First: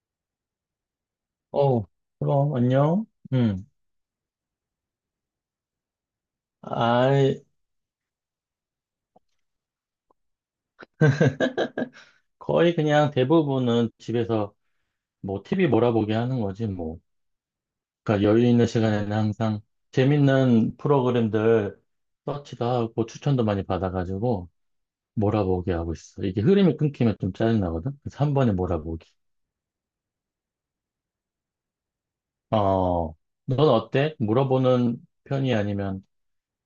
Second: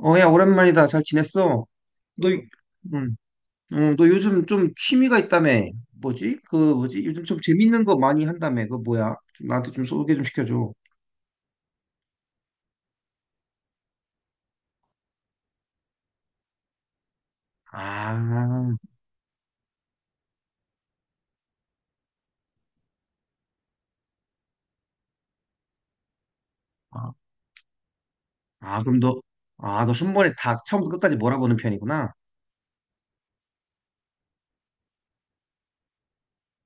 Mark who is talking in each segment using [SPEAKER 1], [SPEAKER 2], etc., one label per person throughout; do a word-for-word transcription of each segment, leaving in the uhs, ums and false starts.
[SPEAKER 1] 어, 야, 오랜만이다. 잘 지냈어?
[SPEAKER 2] 어,
[SPEAKER 1] 너, 음.
[SPEAKER 2] 그럼, 안녕.
[SPEAKER 1] 응,
[SPEAKER 2] 음.
[SPEAKER 1] 응, 너 요즘 좀 취미가 있다며. 뭐지? 그, 뭐지? 요즘
[SPEAKER 2] 아,
[SPEAKER 1] 좀 재밌는 거 많이 한다며. 그거 뭐야? 좀 나한테 좀 소개 좀 시켜줘.
[SPEAKER 2] 거의 그냥 대부분은 집에서 뭐 티비 몰아보기 하는 거지, 뭐.
[SPEAKER 1] 아,
[SPEAKER 2] 그러니까 여유 있는 시간에는 항상 재밌는 프로그램들 서치도 하고 추천도 많이 받아가지고 몰아보기 하고 있어. 이게 흐름이
[SPEAKER 1] 아,
[SPEAKER 2] 끊기면 좀 짜증나거든? 그래서 한 번에
[SPEAKER 1] 아, 그럼
[SPEAKER 2] 몰아보기.
[SPEAKER 1] 너, 아, 너 손번에 다 처음부터 끝까지 몰아보는 편이구나.
[SPEAKER 2] 어, 넌 어때? 물어보는 편이 아니면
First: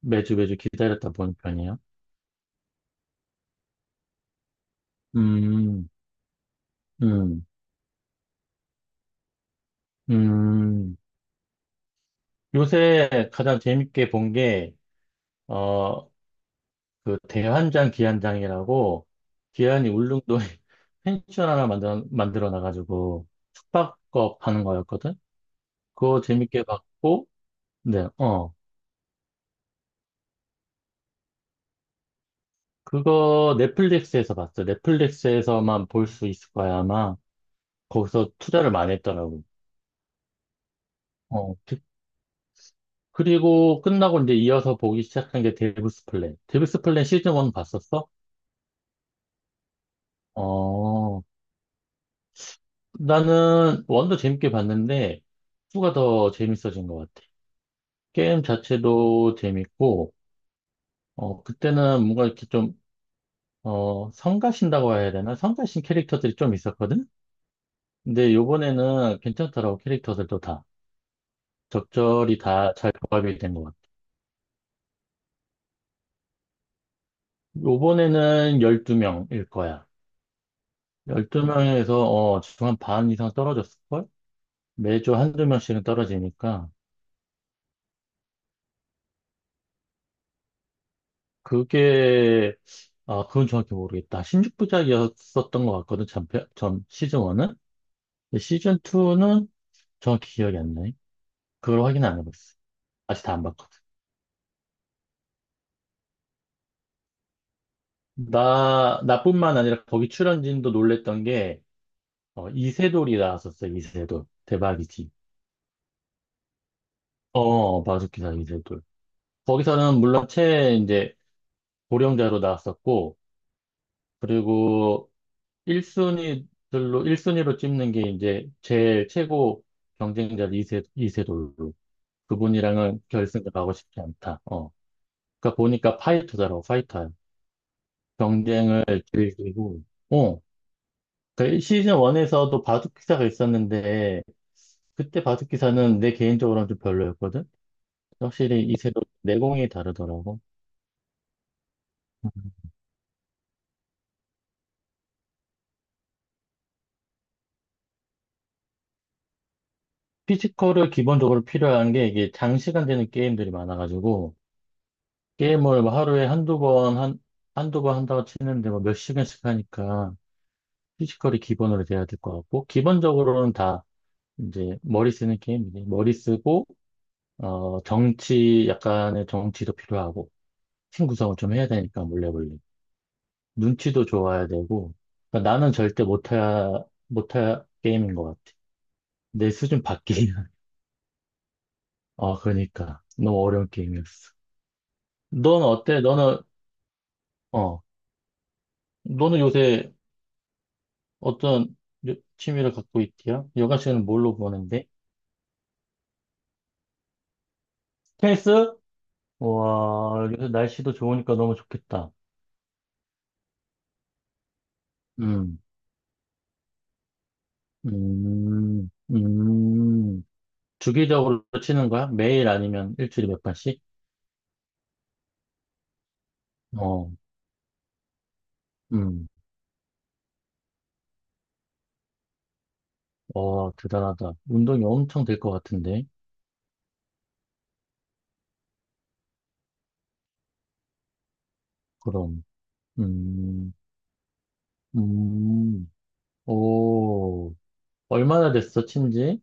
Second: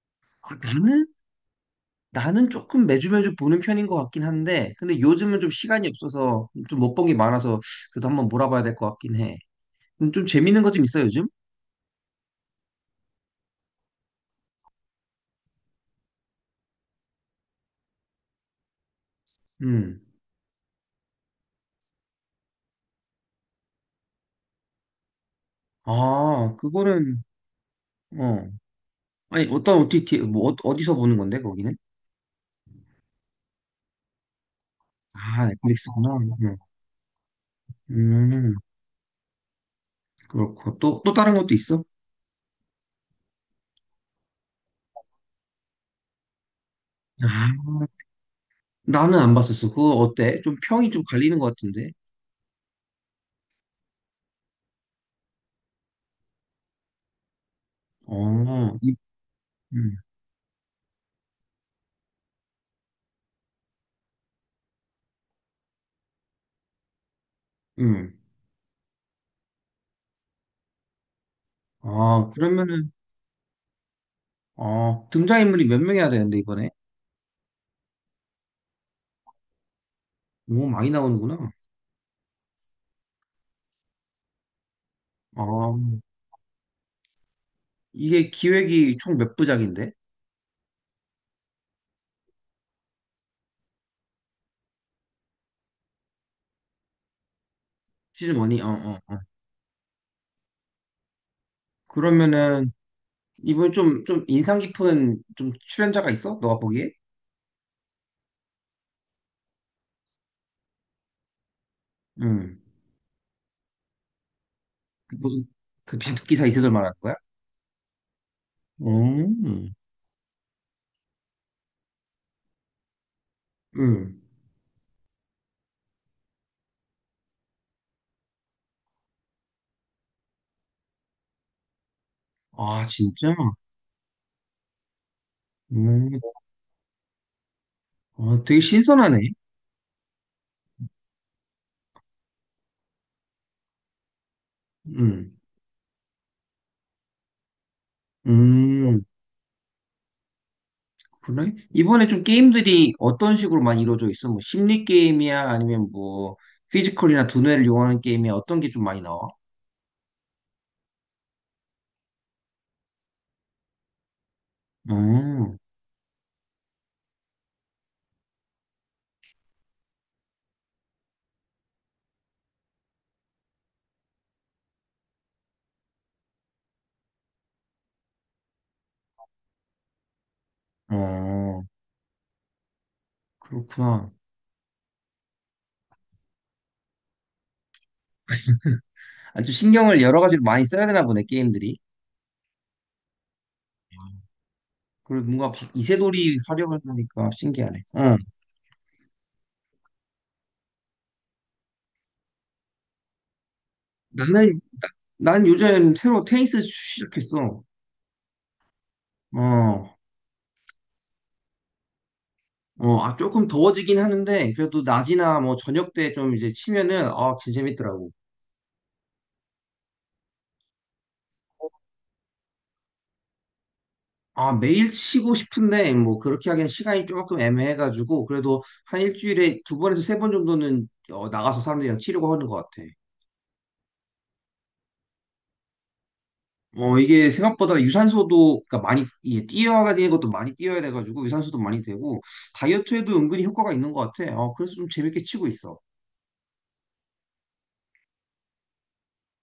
[SPEAKER 2] 매주
[SPEAKER 1] 아,
[SPEAKER 2] 매주
[SPEAKER 1] 나는?
[SPEAKER 2] 기다렸다 보는 편이야?
[SPEAKER 1] 나는 조금 매주 매주 보는 편인 것 같긴 한데, 근데 요즘은 좀 시간이
[SPEAKER 2] 음,
[SPEAKER 1] 없어서 좀 못 본 게
[SPEAKER 2] 음,
[SPEAKER 1] 많아서 그래도 한번 몰아봐야 될 것 같긴 해. 음, 좀 재밌는 거 좀
[SPEAKER 2] 음.
[SPEAKER 1] 있어, 요즘?
[SPEAKER 2] 요새 가장 재밌게 본게 어, 그 대환장 기안장이라고 기안이
[SPEAKER 1] 음.
[SPEAKER 2] 울릉도에 펜션 하나 만들어, 만들어 놔가지고 숙박업 하는 거였거든? 그거
[SPEAKER 1] 아,
[SPEAKER 2] 재밌게
[SPEAKER 1] 그거는,
[SPEAKER 2] 봤고, 네,
[SPEAKER 1] 어.
[SPEAKER 2] 어.
[SPEAKER 1] 아니, 어떤 오티티, 뭐, 어- 어디서 보는 건데, 거기는?
[SPEAKER 2] 그거 넷플릭스에서 봤어.
[SPEAKER 1] 아,
[SPEAKER 2] 넷플릭스에서만
[SPEAKER 1] 넷플릭스구나.
[SPEAKER 2] 볼 수 있을
[SPEAKER 1] 음,
[SPEAKER 2] 거야, 아마. 거기서
[SPEAKER 1] 음,
[SPEAKER 2] 투자를 많이 했더라고.
[SPEAKER 1] 그렇고. 또, 또 다른 것도
[SPEAKER 2] 어, 그-
[SPEAKER 1] 있어?
[SPEAKER 2] 그리고 끝나고 이제 이어서 보기 시작한 게 데빌스 플랜. 데빌스 플랜 시즌
[SPEAKER 1] 아,
[SPEAKER 2] 원 봤었어?
[SPEAKER 1] 나는 안 봤었어. 그거 어때? 좀 평이 좀
[SPEAKER 2] 어,
[SPEAKER 1] 갈리는 것 같은데?
[SPEAKER 2] 나는 원도 재밌게 봤는데, 투가 더 재밌어진 것 같아. 게임
[SPEAKER 1] 어, 이,
[SPEAKER 2] 자체도
[SPEAKER 1] 음,
[SPEAKER 2] 재밌고, 어, 그때는 뭔가 이렇게 좀, 어, 성가신다고 해야 되나? 성가신 캐릭터들이 좀 있었거든?
[SPEAKER 1] 음.
[SPEAKER 2] 근데 요번에는 괜찮더라고, 캐릭터들도 다.
[SPEAKER 1] 아,
[SPEAKER 2] 적절히 다
[SPEAKER 1] 그러면은,
[SPEAKER 2] 잘 조합이 된 것 같아.
[SPEAKER 1] 어, 등장인물이 몇 명이야 되는데, 이번에?
[SPEAKER 2] 요번에는 열두 명일 거야.
[SPEAKER 1] 오, 많이 나오는구나.
[SPEAKER 2] 열두 명에서, 어, 지금 한반 이상 떨어졌을걸? 매주 한
[SPEAKER 1] 아,
[SPEAKER 2] 두 명씩은 떨어지니까.
[SPEAKER 1] 이게 기획이 총 몇 부작인데?
[SPEAKER 2] 그게, 아, 그건 정확히 모르겠다. 십육 부작이었었던 것 같거든, 전, 편- 전 시즌 원은?
[SPEAKER 1] 시즌 원이 어,
[SPEAKER 2] 시즌
[SPEAKER 1] 어, 어.
[SPEAKER 2] 투는 정확히 기억이 안 나네. 그걸 확인 안 해봤어.
[SPEAKER 1] 그러면은,
[SPEAKER 2] 아직 다 안
[SPEAKER 1] 이번
[SPEAKER 2] 봤거든.
[SPEAKER 1] 좀, 좀 인상 깊은 좀 출연자가 있어? 너가 보기에?
[SPEAKER 2] 나, 나뿐만 아니라 거기 출연진도 놀랬던 게, 어,
[SPEAKER 1] 음.
[SPEAKER 2] 이세돌이 나왔었어, 이세돌. 대박이지.
[SPEAKER 1] 무슨 그 바둑 기사 이세돌 말하는 거야?
[SPEAKER 2] 어, 바둑기사 이세돌.
[SPEAKER 1] 음,
[SPEAKER 2] 거기서는 물론 최, 이제, 고령자로 나왔었고,
[SPEAKER 1] 음.
[SPEAKER 2] 그리고 일 순위들로, 일순위로 찝는 게 이제 제일 최고 경쟁자 이세, 이세돌로.
[SPEAKER 1] 아,
[SPEAKER 2] 그분이랑은
[SPEAKER 1] 진짜?
[SPEAKER 2] 결승을 가고 싶지 않다. 어. 그러니까 보니까
[SPEAKER 1] 음,
[SPEAKER 2] 파이터더라고, 파이터.
[SPEAKER 1] 아, 되게
[SPEAKER 2] 경쟁을
[SPEAKER 1] 신선하네.
[SPEAKER 2] 즐기고, 어, 그 시즌 원에서도 바둑 기사가 있었는데, 그때
[SPEAKER 1] 음,
[SPEAKER 2] 바둑 기사는 내 개인적으로는 좀 별로였거든? 확실히 이세돌
[SPEAKER 1] 음,
[SPEAKER 2] 내공이 다르더라고.
[SPEAKER 1] 그래? 이번에 좀 게임들이 어떤 식으로 많이 이루어져 있어? 뭐, 심리 게임이야? 아니면 뭐, 피지컬이나 두뇌를 이용하는 게임이야? 어떤 게 좀 많이 나와?
[SPEAKER 2] 피지컬을 기본적으로 필요한 게 이게 장시간 되는 게임들이 많아가지고,
[SPEAKER 1] 음,
[SPEAKER 2] 게임을 뭐 하루에 한두 번, 한, 한두 번 한다고 치는데 뭐 몇 시간씩 하니까 피지컬이 기본으로 돼야 될 것 같고, 기본적으로는 다 이제 머리 쓰는 게임이지. 머리 쓰고, 어, 정치, 약간의 정치도 필요하고, 팀 구성을 좀
[SPEAKER 1] 어,
[SPEAKER 2] 해야 되니까, 몰래몰래. 눈치도
[SPEAKER 1] 그렇구나.
[SPEAKER 2] 좋아야 되고, 그러니까 나는 절대 못할, 못할 게임인 것 같아. 내
[SPEAKER 1] 아주
[SPEAKER 2] 수준
[SPEAKER 1] 신경을
[SPEAKER 2] 밖에.
[SPEAKER 1] 여러 가지로 많이 써야 되나 보네, 게임들이.
[SPEAKER 2] 아, 그러니까. 너무 어려운 게임이었어.
[SPEAKER 1] 그리고 뭔가
[SPEAKER 2] 넌
[SPEAKER 1] 바-
[SPEAKER 2] 어때?
[SPEAKER 1] 이세돌이
[SPEAKER 2] 너는,
[SPEAKER 1] 활용하니까 신기하네.
[SPEAKER 2] 어,
[SPEAKER 1] 어,
[SPEAKER 2] 너는 요새 어떤 요- 취미를 갖고 있디야? 여가 시간은 뭘로
[SPEAKER 1] 나는,
[SPEAKER 2] 보내는데?
[SPEAKER 1] 나- 난 요즘 새로 테니스 시작했어.
[SPEAKER 2] 테니스?
[SPEAKER 1] 어,
[SPEAKER 2] 와, 요새 날씨도 좋으니까 너무 좋겠다.
[SPEAKER 1] 어, 아, 조금 더워지긴 하는데, 그래도 낮이나 뭐
[SPEAKER 2] 음,
[SPEAKER 1] 저녁 때 좀 이제 치면은, 아, 진짜 재밌더라고.
[SPEAKER 2] 음, 음. 주기적으로 치는 거야? 매일 아니면 일주일에 몇 번씩?
[SPEAKER 1] 아, 매일 치고 싶은데, 뭐 그렇게 하기엔 시간이
[SPEAKER 2] 어,
[SPEAKER 1] 조금 애매해가지고, 그래도 한
[SPEAKER 2] 음.
[SPEAKER 1] 일주일에 두 번에서 세 번 정도는 어, 나가서 사람들이랑 치려고 하는 것 같아.
[SPEAKER 2] 와, 대단하다. 운동이 엄청 될 것 같은데?
[SPEAKER 1] 어, 이게 생각보다 유산소도, 그러니까 많이, 이게 뛰어야 되는 것도 많이 뛰어야 돼가지고, 유산소도 많이 되고,
[SPEAKER 2] 그럼,
[SPEAKER 1] 다이어트에도 은근히 효과가
[SPEAKER 2] 음,
[SPEAKER 1] 있는 것 같아. 어, 그래서 좀 재밌게 치고 있어.
[SPEAKER 2] 음, 오, 얼마나 됐어, 친지?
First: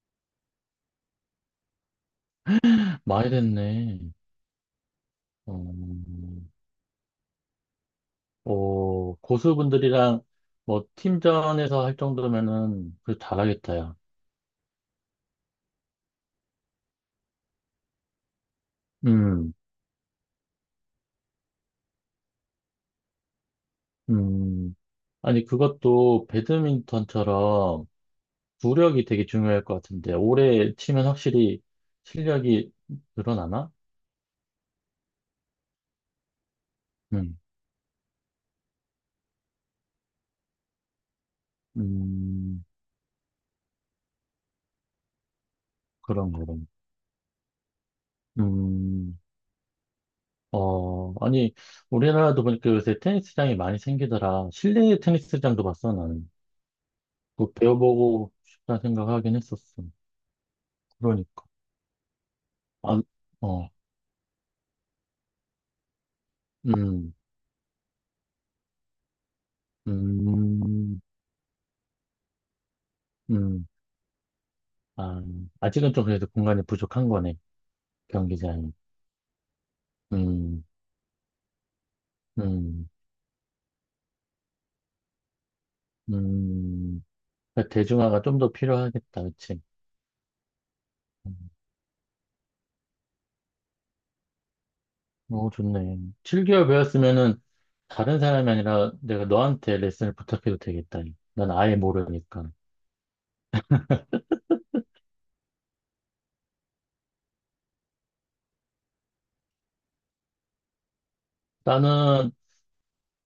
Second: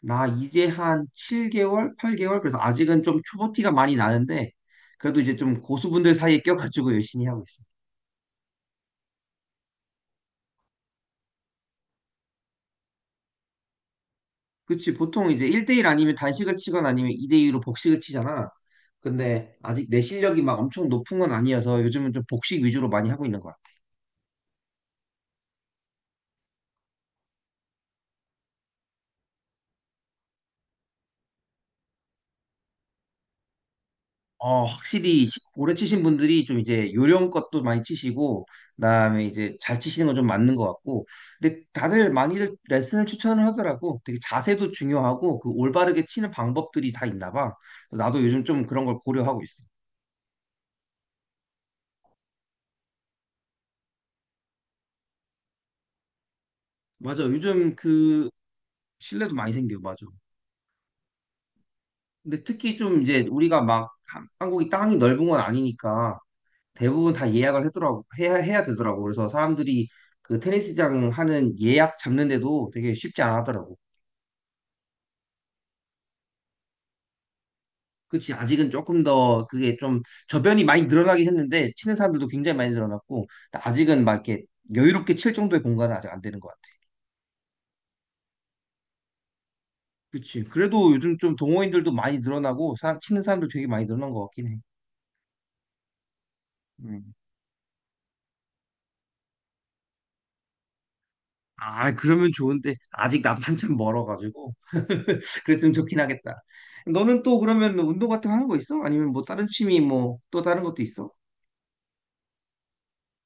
[SPEAKER 1] 나 이제 한 칠 개월, 팔 개월? 그래서 아직은 좀
[SPEAKER 2] 많이
[SPEAKER 1] 초보티가 많이
[SPEAKER 2] 됐네.
[SPEAKER 1] 나는데, 그래도 이제 좀 고수분들 사이에
[SPEAKER 2] 음,
[SPEAKER 1] 껴가지고 열심히 하고 있어.
[SPEAKER 2] 오, 고수분들이랑 뭐 팀전에서 할 정도면은 그 잘하겠다, 야.
[SPEAKER 1] 그치, 보통 이제 일 대일 아니면 단식을 치거나 아니면 이 대이로 복식을 치잖아.
[SPEAKER 2] 음,
[SPEAKER 1] 근데 아직 내 실력이 막 엄청 높은 건 아니어서 요즘은 좀 복식 위주로 많이 하고 있는 거야.
[SPEAKER 2] 음. 아니, 그것도 배드민턴처럼 구력이 되게 중요할 것 같은데, 오래 치면 확실히 실력이 늘어나나?
[SPEAKER 1] 어, 확실히 시- 오래 치신 분들이 좀 이제
[SPEAKER 2] 음,
[SPEAKER 1] 요령껏 도 많이 치시고, 그다음에 이제 잘 치시는 건 좀 맞는 것 같고, 근데 다들 많이들
[SPEAKER 2] 음,
[SPEAKER 1] 레슨을 추천을 하더라고. 되게 자세도 중요하고, 그 올바르게 치는
[SPEAKER 2] 그런, 그런.
[SPEAKER 1] 방법들이 다 있나 봐. 그래서 나도 요즘 좀 그런 걸
[SPEAKER 2] 음,
[SPEAKER 1] 고려하고 있어.
[SPEAKER 2] 어, 아니, 우리나라도 보니까 요새 테니스장이 많이 생기더라. 실내 테니스장도 봤어, 나는.
[SPEAKER 1] 맞아.
[SPEAKER 2] 뭐
[SPEAKER 1] 요즘 그
[SPEAKER 2] 배워보고 싶다
[SPEAKER 1] 실내도
[SPEAKER 2] 생각하긴
[SPEAKER 1] 많이 생겨.
[SPEAKER 2] 했었어.
[SPEAKER 1] 맞아.
[SPEAKER 2] 그러니까.
[SPEAKER 1] 근데 특히
[SPEAKER 2] 아,
[SPEAKER 1] 좀 이제 우리가
[SPEAKER 2] 어,
[SPEAKER 1] 막 한- 한국이 땅이 넓은 건 아니니까 대부분
[SPEAKER 2] 음,
[SPEAKER 1] 다 예약을 하더라고. 해야, 해야 되더라고. 그래서 사람들이 그
[SPEAKER 2] 음,
[SPEAKER 1] 테니스장 하는 예약 잡는데도 되게 쉽지 않아
[SPEAKER 2] 음.
[SPEAKER 1] 하더라고.
[SPEAKER 2] 아, 아직은 좀 그래도 공간이 부족한 거네,
[SPEAKER 1] 그치, 아직은
[SPEAKER 2] 경기장이.
[SPEAKER 1] 조금 더 그게 좀 저변이
[SPEAKER 2] 음,
[SPEAKER 1] 많이 늘어나긴 했는데, 치는 사람들도 굉장히 많이
[SPEAKER 2] 음,
[SPEAKER 1] 늘어났고, 아직은 막 이렇게 여유롭게 칠 정도의 공간은 아직 안 되는 것 같아.
[SPEAKER 2] 음. 그러니까 대중화가 좀 더 필요하겠다, 그치?
[SPEAKER 1] 그치. 그래도 요즘 좀 동호인들도 많이 늘어나고, 사- 치는 사람도 되게 많이 늘어난 것 같긴 해.
[SPEAKER 2] 어, 좋네. 칠 개월
[SPEAKER 1] 음.
[SPEAKER 2] 배웠으면은 다른 사람이 아니라 내가 너한테 레슨을 부탁해도 되겠다. 난 아예
[SPEAKER 1] 아, 그러면
[SPEAKER 2] 모르니까.
[SPEAKER 1] 좋은데, 아직 나도 한참 멀어가지고, 그랬으면 좋긴 하겠다. 너는 또 그러면 운동 같은 거 하는 거 있어? 아니면 뭐 다른 취미 뭐 또 다른 것도 있어?
[SPEAKER 2] 나는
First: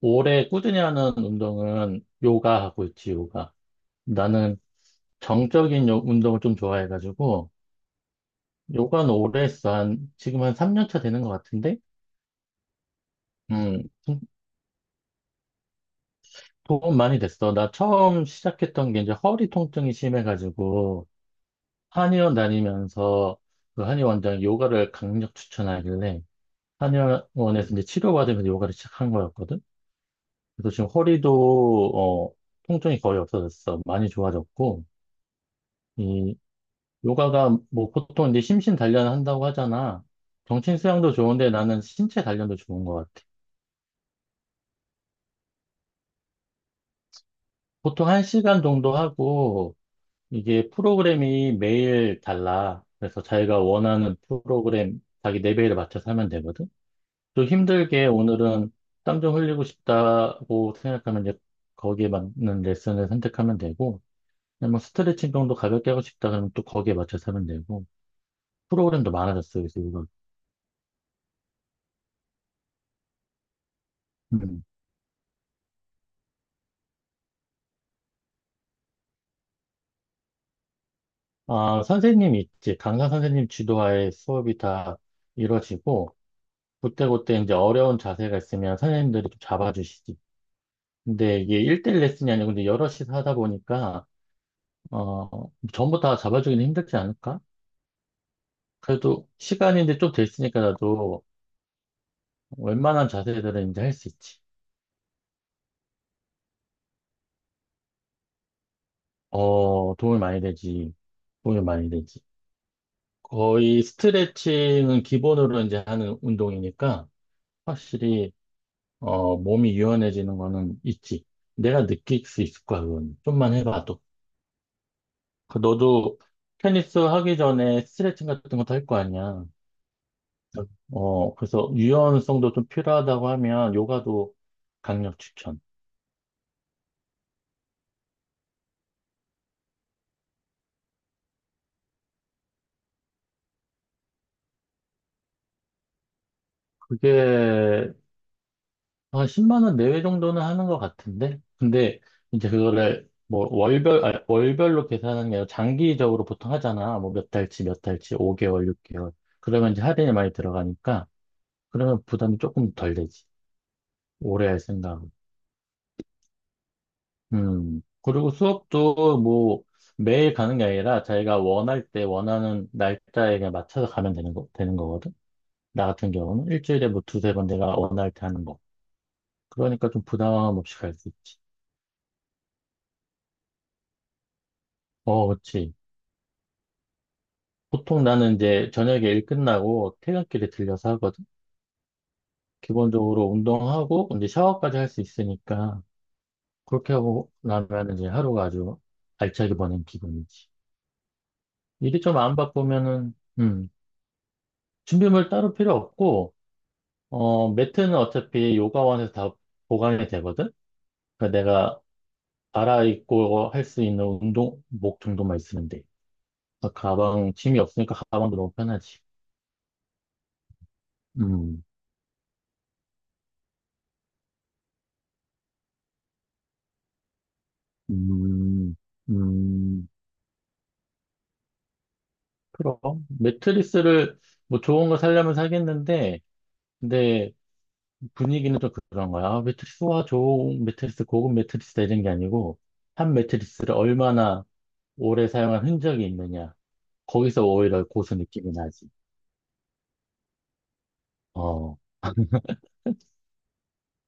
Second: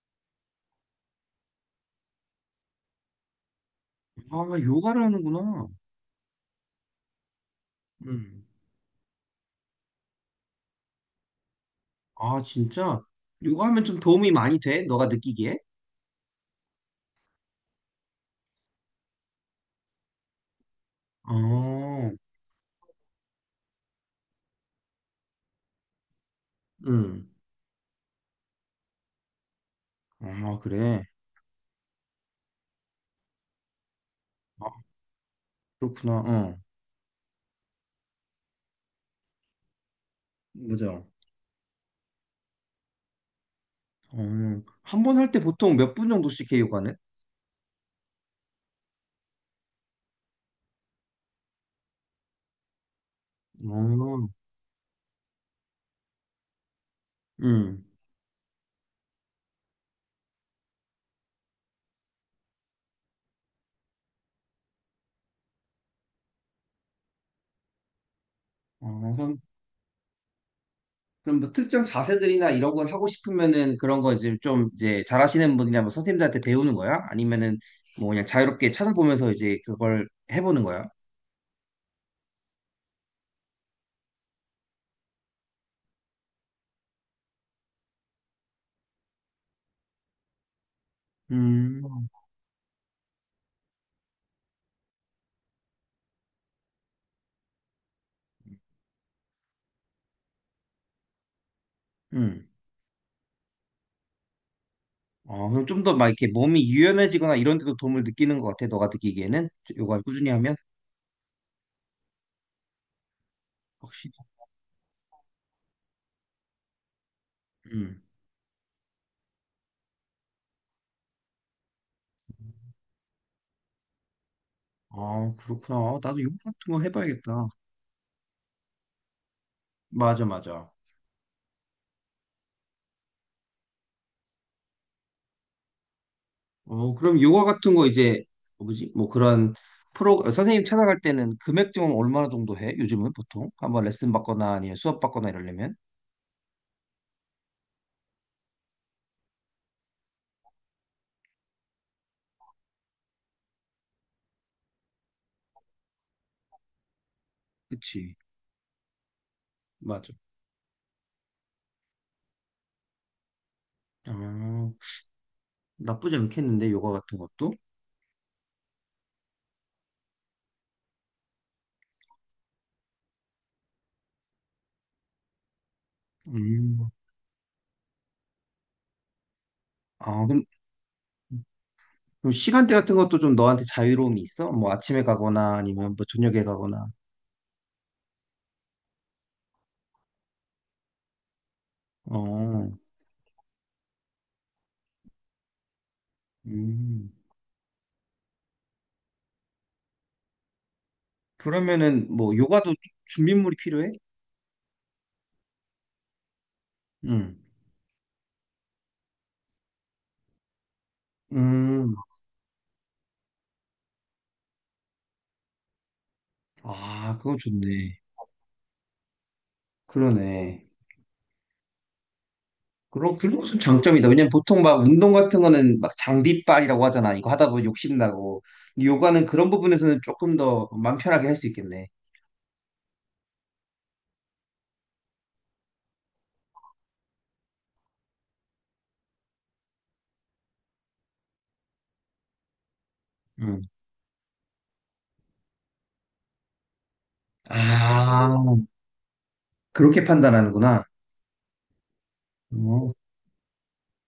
[SPEAKER 2] 오래 꾸준히 하는 운동은 요가 하고 있지, 요가. 나는
[SPEAKER 1] 아, 요가를 하는구나.
[SPEAKER 2] 정적인 요- 운동을 좀 좋아해가지고,
[SPEAKER 1] 음.
[SPEAKER 2] 요가는 오래 했어. 한, 지금 한 삼 년 차 되는 것 같은데?
[SPEAKER 1] 아, 진짜? 요가
[SPEAKER 2] 음,
[SPEAKER 1] 하면 좀
[SPEAKER 2] 좀
[SPEAKER 1] 도움이 많이 돼? 너가 느끼기에?
[SPEAKER 2] 도움 많이 됐어. 나 처음 시작했던 게 이제 허리 통증이 심해가지고,
[SPEAKER 1] 어,
[SPEAKER 2] 한의원 다니면서 그 한의원장이 요가를 강력 추천하길래,
[SPEAKER 1] 응.
[SPEAKER 2] 한의원에서 이제 치료받으면서 요가를 시작한 거였거든.
[SPEAKER 1] 아,
[SPEAKER 2] 그래서 지금
[SPEAKER 1] 그래.
[SPEAKER 2] 허리도 어, 통증이 거의 없어졌어. 많이
[SPEAKER 1] 아,
[SPEAKER 2] 좋아졌고
[SPEAKER 1] 그렇구나.
[SPEAKER 2] 이
[SPEAKER 1] 어,
[SPEAKER 2] 요가가 뭐 보통 이제 심신 단련 한다고 하잖아. 정신
[SPEAKER 1] 맞아.
[SPEAKER 2] 수양도 좋은데 나는 신체 단련도 좋은 것 같아.
[SPEAKER 1] 어, 한 번 할 때 보통 몇 분 정도씩 해, 요가는?
[SPEAKER 2] 보통 한 시간 정도 하고 이게 프로그램이 매일 달라. 그래서 자기가 원하는
[SPEAKER 1] 어,
[SPEAKER 2] 프로그램 자기 레벨에 맞춰서 하면 되거든. 좀
[SPEAKER 1] 응.
[SPEAKER 2] 힘들게 오늘은 땀 좀 흘리고 싶다고 생각하면 이제 거기에 맞는 레슨을 선택하면 되고, 그냥 뭐 스트레칭 정도 가볍게 하고 싶다 그러면 또 거기에 맞춰서 하면 되고, 프로그램도
[SPEAKER 1] 어, 그럼,
[SPEAKER 2] 많아졌어요. 그래서 이거,
[SPEAKER 1] 그럼 뭐 특정 자세들이나 이런 걸 하고 싶으면은 그런 거 이제
[SPEAKER 2] 음.
[SPEAKER 1] 좀 이제 잘하시는 분이나 뭐 선생님들한테 배우는 거야? 아니면은 뭐 그냥 자유롭게 찾아보면서 이제 그걸 해보는 거야?
[SPEAKER 2] 아, 선생님 있지. 강사 선생님 지도하에 수업이 다 이루어지고, 그때그때 이제 어려운 자세가 있으면 선생님들이 좀 잡아주시지. 근데 이게 일 대일
[SPEAKER 1] 음,
[SPEAKER 2] 레슨이 아니고 이제 여럿이 하다 보니까, 어, 전부 다 잡아주기는 힘들지 않을까? 그래도 시간이 이제 좀 됐으니까 나도
[SPEAKER 1] 음.
[SPEAKER 2] 웬만한 자세들은 이제 할 수 있지.
[SPEAKER 1] 어, 그럼 좀 더 막 이렇게 몸이 유연해지거나 이런 데도 도움을 느끼는 것 같아, 너가 느끼기에는?
[SPEAKER 2] 어,
[SPEAKER 1] 요가
[SPEAKER 2] 도움이
[SPEAKER 1] 꾸준히
[SPEAKER 2] 많이
[SPEAKER 1] 하면?
[SPEAKER 2] 되지. 도움이 많이 되지. 거의
[SPEAKER 1] 확실히.
[SPEAKER 2] 스트레칭은 기본으로 이제 하는 운동이니까
[SPEAKER 1] 응.
[SPEAKER 2] 확실히 어, 몸이 유연해지는 거는 있지. 내가 느낄 수 있을 거야, 그건. 좀만 해봐도.
[SPEAKER 1] 아,
[SPEAKER 2] 그
[SPEAKER 1] 그렇구나.
[SPEAKER 2] 너도
[SPEAKER 1] 나도 요가 같은 거
[SPEAKER 2] 테니스 하기
[SPEAKER 1] 해봐야겠다.
[SPEAKER 2] 전에 스트레칭 같은 것도 할 거 아니야.
[SPEAKER 1] 맞아, 맞아.
[SPEAKER 2] 어, 그래서 유연성도 좀 필요하다고 하면 요가도 강력 추천.
[SPEAKER 1] 어, 그럼 요가 같은 거 이제, 뭐지? 뭐 그런 프로, 선생님 찾아갈 때는 금액 좀 얼마나 정도 해? 요즘은 보통? 한번 레슨 받거나 아니면 수업 받거나 이러려면?
[SPEAKER 2] 그게 한 십만 원 내외 정도는 하는 것 같은데? 근데 이제 그거를 뭐 월별, 아, 월별로 계산하는 게 아니라 장기적으로 보통 하잖아. 뭐 몇 달치, 몇
[SPEAKER 1] 그치.
[SPEAKER 2] 달치, 오 개월, 육 개월. 그러면 이제
[SPEAKER 1] 맞아.
[SPEAKER 2] 할인이 많이 들어가니까 그러면 부담이 조금 덜 되지.
[SPEAKER 1] 아,
[SPEAKER 2] 오래 할 생각은.
[SPEAKER 1] 나쁘지 않겠는데, 요가 같은 것도?
[SPEAKER 2] 음. 그리고 수업도 뭐 매일 가는 게 아니라 자기가 원할 때 원하는 날짜에 그냥 맞춰서 가면 되는 거, 되는 거거든. 나 같은 경우는 일주일에
[SPEAKER 1] 음.
[SPEAKER 2] 뭐 두세 번 내가 원할 때 하는 거. 그러니까 좀
[SPEAKER 1] 아,
[SPEAKER 2] 부담
[SPEAKER 1] 그럼,
[SPEAKER 2] 없이 갈 수 있지.
[SPEAKER 1] 그럼 시간대 같은 것도 좀 너한테 자유로움이 있어? 뭐 아침에
[SPEAKER 2] 어,
[SPEAKER 1] 가거나
[SPEAKER 2] 그렇지.
[SPEAKER 1] 아니면 뭐 저녁에 가거나.
[SPEAKER 2] 보통 나는 이제 저녁에 일 끝나고 퇴근길에 들려서 하거든.
[SPEAKER 1] 어,
[SPEAKER 2] 기본적으로 운동하고 이제 샤워까지 할 수 있으니까 그렇게
[SPEAKER 1] 음.
[SPEAKER 2] 하고 나면 이제 하루가 아주 알차게 보낸 기분이지. 일이
[SPEAKER 1] 그러면은
[SPEAKER 2] 좀
[SPEAKER 1] 뭐
[SPEAKER 2] 안
[SPEAKER 1] 요가도
[SPEAKER 2] 바쁘면은
[SPEAKER 1] 준비물이
[SPEAKER 2] 음,
[SPEAKER 1] 필요해?
[SPEAKER 2] 준비물 따로 필요 없고
[SPEAKER 1] 음.
[SPEAKER 2] 어 매트는 어차피 요가원에서 다 보관이 되거든. 그러니까 내가
[SPEAKER 1] 음,
[SPEAKER 2] 갈아입고 할 수 있는 운동복 정도만 있으면 돼.
[SPEAKER 1] 아,
[SPEAKER 2] 가방
[SPEAKER 1] 그거
[SPEAKER 2] 짐이 없으니까
[SPEAKER 1] 좋네.
[SPEAKER 2] 가방도 너무 편하지.
[SPEAKER 1] 그러네.
[SPEAKER 2] 음,
[SPEAKER 1] 그럼 그런 것은 장점이다. 왜냐면 보통 막 운동 같은 거는 막 장비빨이라고 하잖아. 이거 하다 보면 욕심나고.
[SPEAKER 2] 음,
[SPEAKER 1] 근데 요가는 그런
[SPEAKER 2] 음.
[SPEAKER 1] 부분에서는 조금 더 마음 편하게 할 수 있겠네.
[SPEAKER 2] 그럼 매트리스를 뭐 좋은 거 사려면 사겠는데 근데 분위기는 좀 그런 거야. 아, 매트리스 와 좋은 매트리스 고급 매트리스다 이런 게 아니고 한
[SPEAKER 1] 음.
[SPEAKER 2] 매트리스를 얼마나 오래 사용한 흔적이 있느냐. 거기서 오히려 고수
[SPEAKER 1] 아,
[SPEAKER 2] 느낌이 나지.
[SPEAKER 1] 그렇게 판단하는구나.
[SPEAKER 2] 어
[SPEAKER 1] 어,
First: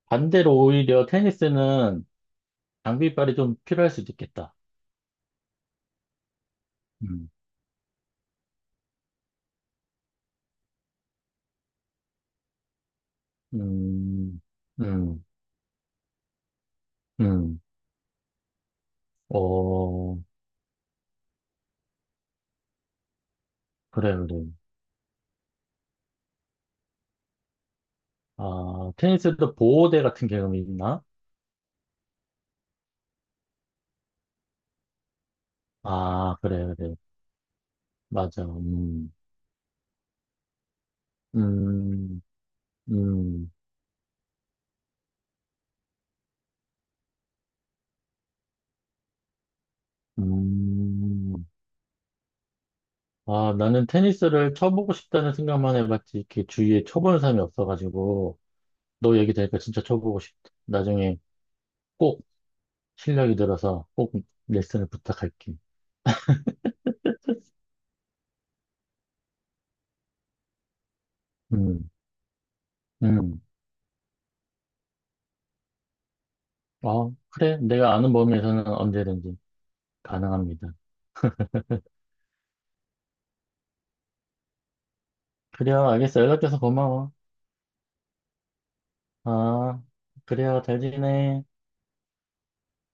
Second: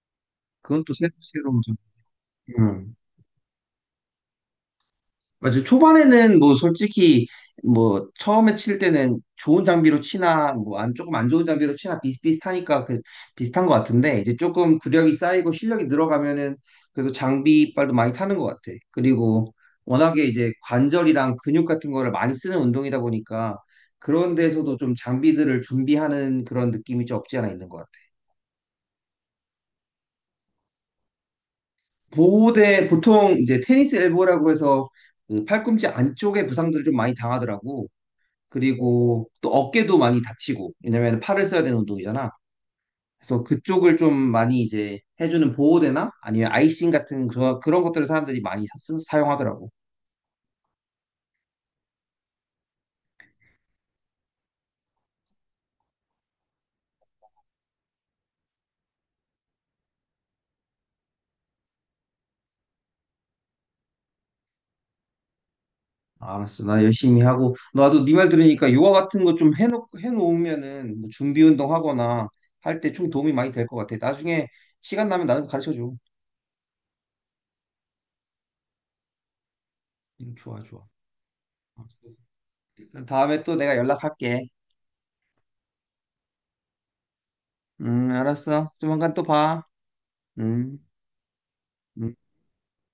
[SPEAKER 2] 반대로
[SPEAKER 1] 그건 또
[SPEAKER 2] 오히려
[SPEAKER 1] 새로, 새로운 점.
[SPEAKER 2] 테니스는
[SPEAKER 1] 응.
[SPEAKER 2] 장비빨이 좀 필요할 수도 있겠다.
[SPEAKER 1] 맞아요. 초반에는 뭐 솔직히
[SPEAKER 2] 음,
[SPEAKER 1] 뭐 처음에 칠 때는 좋은 장비로 치나 뭐 안 조금 안 좋은 장비로 치나 비슷비슷하니까 그 비슷한 것 같은데 이제
[SPEAKER 2] 음,
[SPEAKER 1] 조금 구력이
[SPEAKER 2] 음,
[SPEAKER 1] 쌓이고 실력이 늘어가면은 그래도
[SPEAKER 2] 음.
[SPEAKER 1] 장비빨도 많이 타는 것 같아. 그리고
[SPEAKER 2] 어
[SPEAKER 1] 워낙에 이제 관절이랑 근육 같은 거를 많이 쓰는 운동이다 보니까
[SPEAKER 2] 그래
[SPEAKER 1] 그런
[SPEAKER 2] 그래.
[SPEAKER 1] 데서도 좀 장비들을 준비하는 그런 느낌이 좀 없지 않아 있는 것 같아.
[SPEAKER 2] 아 테니스도 보호대 같은 개념이 있나?
[SPEAKER 1] 보호대 보통 이제 테니스 엘보라고 해서 그 팔꿈치
[SPEAKER 2] 아
[SPEAKER 1] 안쪽에
[SPEAKER 2] 그래
[SPEAKER 1] 부상들을
[SPEAKER 2] 그래.
[SPEAKER 1] 좀 많이 당하더라고.
[SPEAKER 2] 맞아. 음,
[SPEAKER 1] 그리고 또 어깨도 많이 다치고, 왜냐면 팔을 써야 되는
[SPEAKER 2] 음,
[SPEAKER 1] 운동이잖아. 그래서
[SPEAKER 2] 음,
[SPEAKER 1] 그쪽을 좀 많이 이제 해주는 보호대나 아니면 아이싱 같은 그, 그런 것들을 사람들이 많이 사, 사용하더라고.
[SPEAKER 2] 음. 아, 나는 테니스를 쳐보고 싶다는 생각만 해봤지. 이렇게 주위에 쳐보는 사람이 없어가지고, 너 얘기 들으니까 진짜 쳐보고 싶다. 나중에 꼭 실력이 들어서 꼭 레슨을 부탁할게.
[SPEAKER 1] 아, 알았어. 나 열심히 하고. 나도 네 말 들으니까 요가 같은 거 좀 해놓, 해놓으면은 뭐 준비 운동
[SPEAKER 2] 음,
[SPEAKER 1] 하거나 할 때 좀 도움이
[SPEAKER 2] 음.
[SPEAKER 1] 많이 될 것 같아. 나중에 시간 나면 나도 가르쳐줘.
[SPEAKER 2] 어, 그래. 내가 아는 범위에서는 언제든지
[SPEAKER 1] 음, 좋아,
[SPEAKER 2] 가능합니다.
[SPEAKER 1] 좋아. 알았어. 그럼 다음에 또 내가 연락할게.
[SPEAKER 2] 그래요. 알겠어. 연락줘서 고마워.
[SPEAKER 1] 음, 알았어. 조만간 또 봐.
[SPEAKER 2] 아, 그래요.
[SPEAKER 1] 음.
[SPEAKER 2] 잘 지내.
[SPEAKER 1] 음.